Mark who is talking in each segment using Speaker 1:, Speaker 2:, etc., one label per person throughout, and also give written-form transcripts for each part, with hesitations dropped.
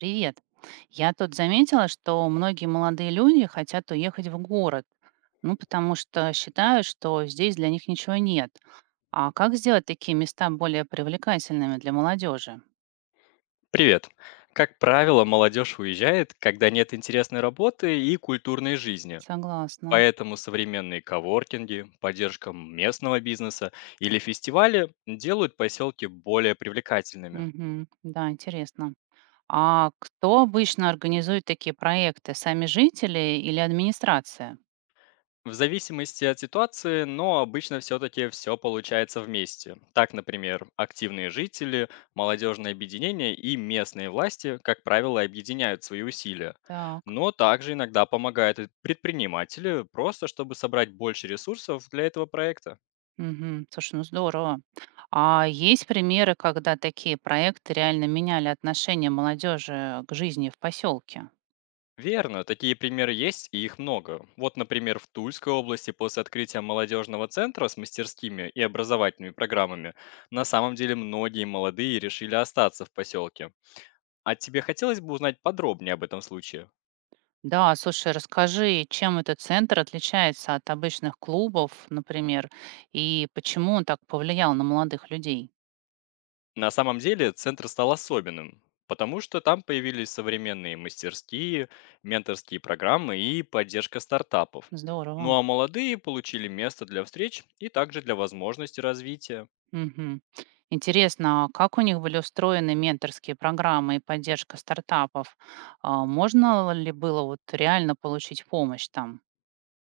Speaker 1: Привет. Я тут заметила, что многие молодые люди хотят уехать в город, ну, потому что считают, что здесь для них ничего нет. А как сделать такие места более привлекательными для молодежи?
Speaker 2: Привет. Как правило, молодежь уезжает, когда нет интересной работы и культурной жизни.
Speaker 1: Согласна.
Speaker 2: Поэтому современные коворкинги, поддержка местного бизнеса или фестивали делают поселки более привлекательными.
Speaker 1: Мгм. Да, интересно. А кто обычно организует такие проекты? Сами жители или администрация?
Speaker 2: В зависимости от ситуации, но обычно все-таки все получается вместе. Так, например, активные жители, молодежные объединения и местные власти, как правило, объединяют свои усилия.
Speaker 1: Так.
Speaker 2: Но также иногда помогают и предприниматели, просто чтобы собрать больше ресурсов для этого проекта.
Speaker 1: Мгм. Слушай, ну здорово. А есть примеры, когда такие проекты реально меняли отношение молодежи к жизни в поселке?
Speaker 2: Верно, такие примеры есть и их много. Вот, например, в Тульской области после открытия молодежного центра с мастерскими и образовательными программами на самом деле многие молодые решили остаться в поселке. А тебе хотелось бы узнать подробнее об этом случае?
Speaker 1: Да, слушай, расскажи, чем этот центр отличается от обычных клубов, например, и почему он так повлиял на молодых людей?
Speaker 2: На самом деле центр стал особенным, потому что там появились современные мастерские, менторские программы и поддержка стартапов. Ну
Speaker 1: Здорово.
Speaker 2: а молодые получили место для встреч и также для возможности развития.
Speaker 1: Мгм. Интересно, а как у них были устроены менторские программы и поддержка стартапов? А можно ли было вот реально получить помощь там?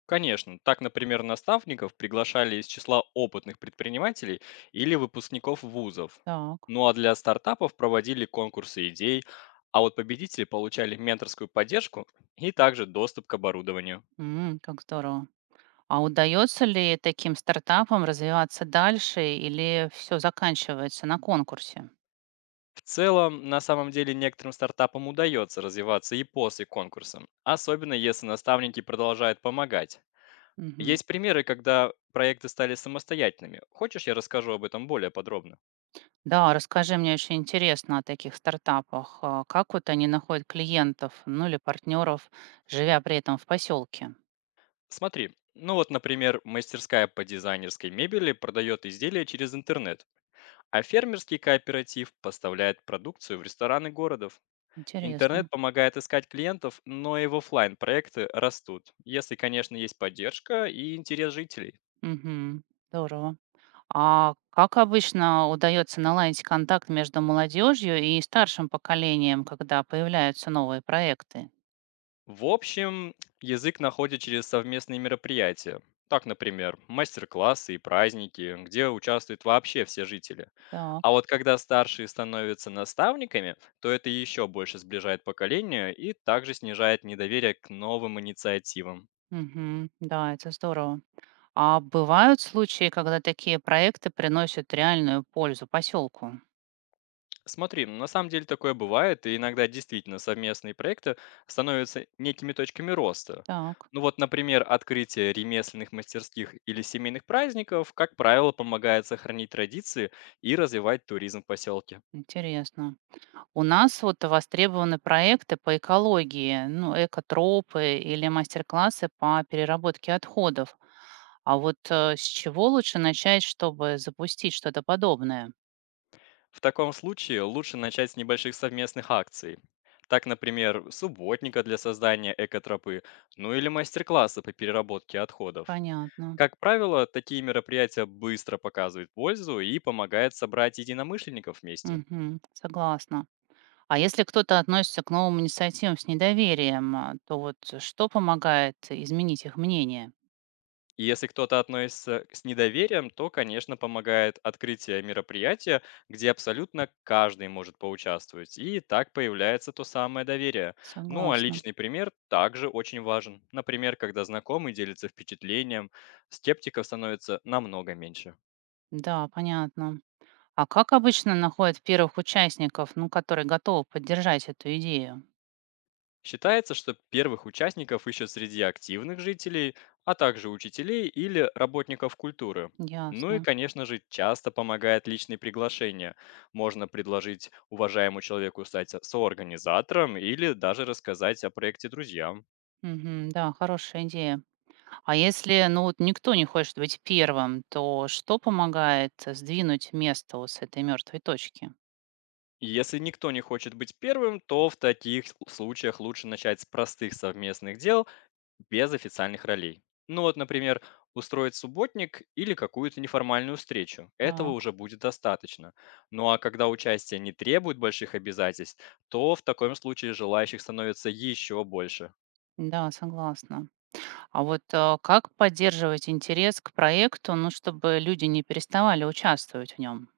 Speaker 2: Конечно, так, например, наставников приглашали из числа опытных предпринимателей или выпускников вузов.
Speaker 1: Так.
Speaker 2: Ну а для стартапов проводили конкурсы идей, а вот победители получали менторскую поддержку и также доступ к оборудованию.
Speaker 1: М, как здорово. А удается ли таким стартапам развиваться дальше или все заканчивается на конкурсе?
Speaker 2: В целом, на самом деле, некоторым стартапам удается развиваться и после конкурса, особенно если наставники продолжают помогать.
Speaker 1: Мгм.
Speaker 2: Есть примеры, когда проекты стали самостоятельными. Хочешь, я расскажу об этом более подробно?
Speaker 1: Да, расскажи, мне очень интересно о таких стартапах. А как вот они находят клиентов, ну или партнеров, живя при этом в поселке?
Speaker 2: Смотри, ну вот, например, мастерская по дизайнерской мебели продает изделия через интернет, а фермерский кооператив поставляет продукцию в рестораны городов. Интернет
Speaker 1: Интересно.
Speaker 2: помогает искать клиентов, но и офлайн проекты растут, если, конечно, есть поддержка и интерес жителей.
Speaker 1: Мгм. Здорово. А как обычно удается наладить контакт между молодежью и старшим поколением, когда появляются новые проекты?
Speaker 2: В общем, язык находит через совместные мероприятия. Так, например, мастер-классы и праздники, где участвуют вообще все жители. А
Speaker 1: Так.
Speaker 2: вот когда старшие становятся наставниками, то это еще больше сближает поколение и также снижает недоверие к новым инициативам.
Speaker 1: Мгм. Да, это здорово. А бывают случаи, когда такие проекты приносят реальную пользу поселку?
Speaker 2: Смотри, ну, на самом деле такое бывает, и иногда действительно совместные проекты становятся некими точками роста.
Speaker 1: Так,
Speaker 2: Ну вот, например, открытие ремесленных мастерских или семейных праздников, как правило, помогает сохранить традиции и развивать туризм в поселке.
Speaker 1: интересно. У нас вот востребованы проекты по экологии, ну, экотропы или мастер-классы по переработке отходов. А вот с чего лучше начать, чтобы запустить что-то подобное?
Speaker 2: В таком случае лучше начать с небольших совместных акций. Так, например, субботника для создания экотропы, ну или мастер-класса по переработке отходов.
Speaker 1: Понятно.
Speaker 2: Как правило, такие мероприятия быстро показывают пользу и помогают собрать единомышленников вместе.
Speaker 1: Мгм. Согласна. А если кто-то относится к новым инициативам с недоверием, то вот что помогает изменить их мнение?
Speaker 2: И если кто-то относится с недоверием, то, конечно, помогает открытие мероприятия, где абсолютно каждый может поучаствовать. И так появляется то самое доверие. Ну а
Speaker 1: Согласна.
Speaker 2: личный пример также очень важен. Например, когда знакомый делится впечатлением, скептиков становится намного меньше.
Speaker 1: Да, понятно. А как обычно находят первых участников, ну, которые готовы поддержать эту идею?
Speaker 2: Считается, что первых участников ищут среди активных жителей, а также учителей или работников культуры. Ну
Speaker 1: Ясно.
Speaker 2: и, конечно же, часто помогает личное приглашение. Можно предложить уважаемому человеку стать соорганизатором или даже рассказать о проекте друзьям.
Speaker 1: Мгм, да, хорошая идея. А если, ну, вот никто не хочет быть первым, то что помогает сдвинуть место вот с этой мертвой точки?
Speaker 2: Если никто не хочет быть первым, то в таких случаях лучше начать с простых совместных дел без официальных ролей. Ну вот, например, устроить субботник или какую-то неформальную встречу. Этого
Speaker 1: Так,
Speaker 2: уже будет достаточно. Ну а когда участие не требует больших обязательств, то в таком случае желающих становится еще больше.
Speaker 1: да, согласна. А вот как поддерживать интерес к проекту, ну, чтобы люди не переставали участвовать в нем?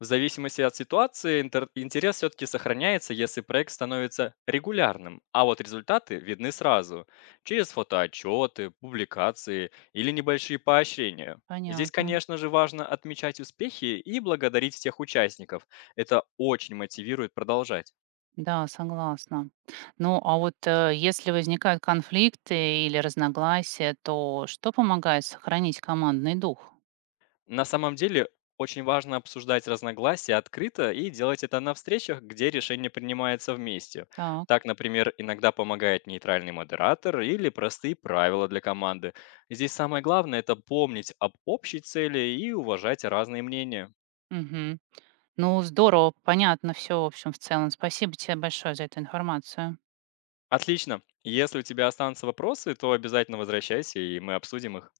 Speaker 2: В зависимости от ситуации интерес все-таки сохраняется, если проект становится регулярным, а вот результаты видны сразу через фотоотчеты, публикации или небольшие поощрения. Здесь,
Speaker 1: Понятно.
Speaker 2: конечно же, важно отмечать успехи и благодарить всех участников. Это очень мотивирует продолжать.
Speaker 1: Да, согласна. Ну, а вот если возникают конфликты или разногласия, то что помогает сохранить командный дух?
Speaker 2: На самом деле очень важно обсуждать разногласия открыто и делать это на встречах, где решение принимается вместе.
Speaker 1: Так.
Speaker 2: Так, например, иногда помогает нейтральный модератор или простые правила для команды. Здесь самое главное – это помнить об общей цели и уважать разные мнения.
Speaker 1: Мгм. Ну, здорово, понятно все, в общем, в целом. Спасибо тебе большое за эту информацию.
Speaker 2: Отлично. Если у тебя останутся вопросы, то обязательно возвращайся, и мы обсудим их.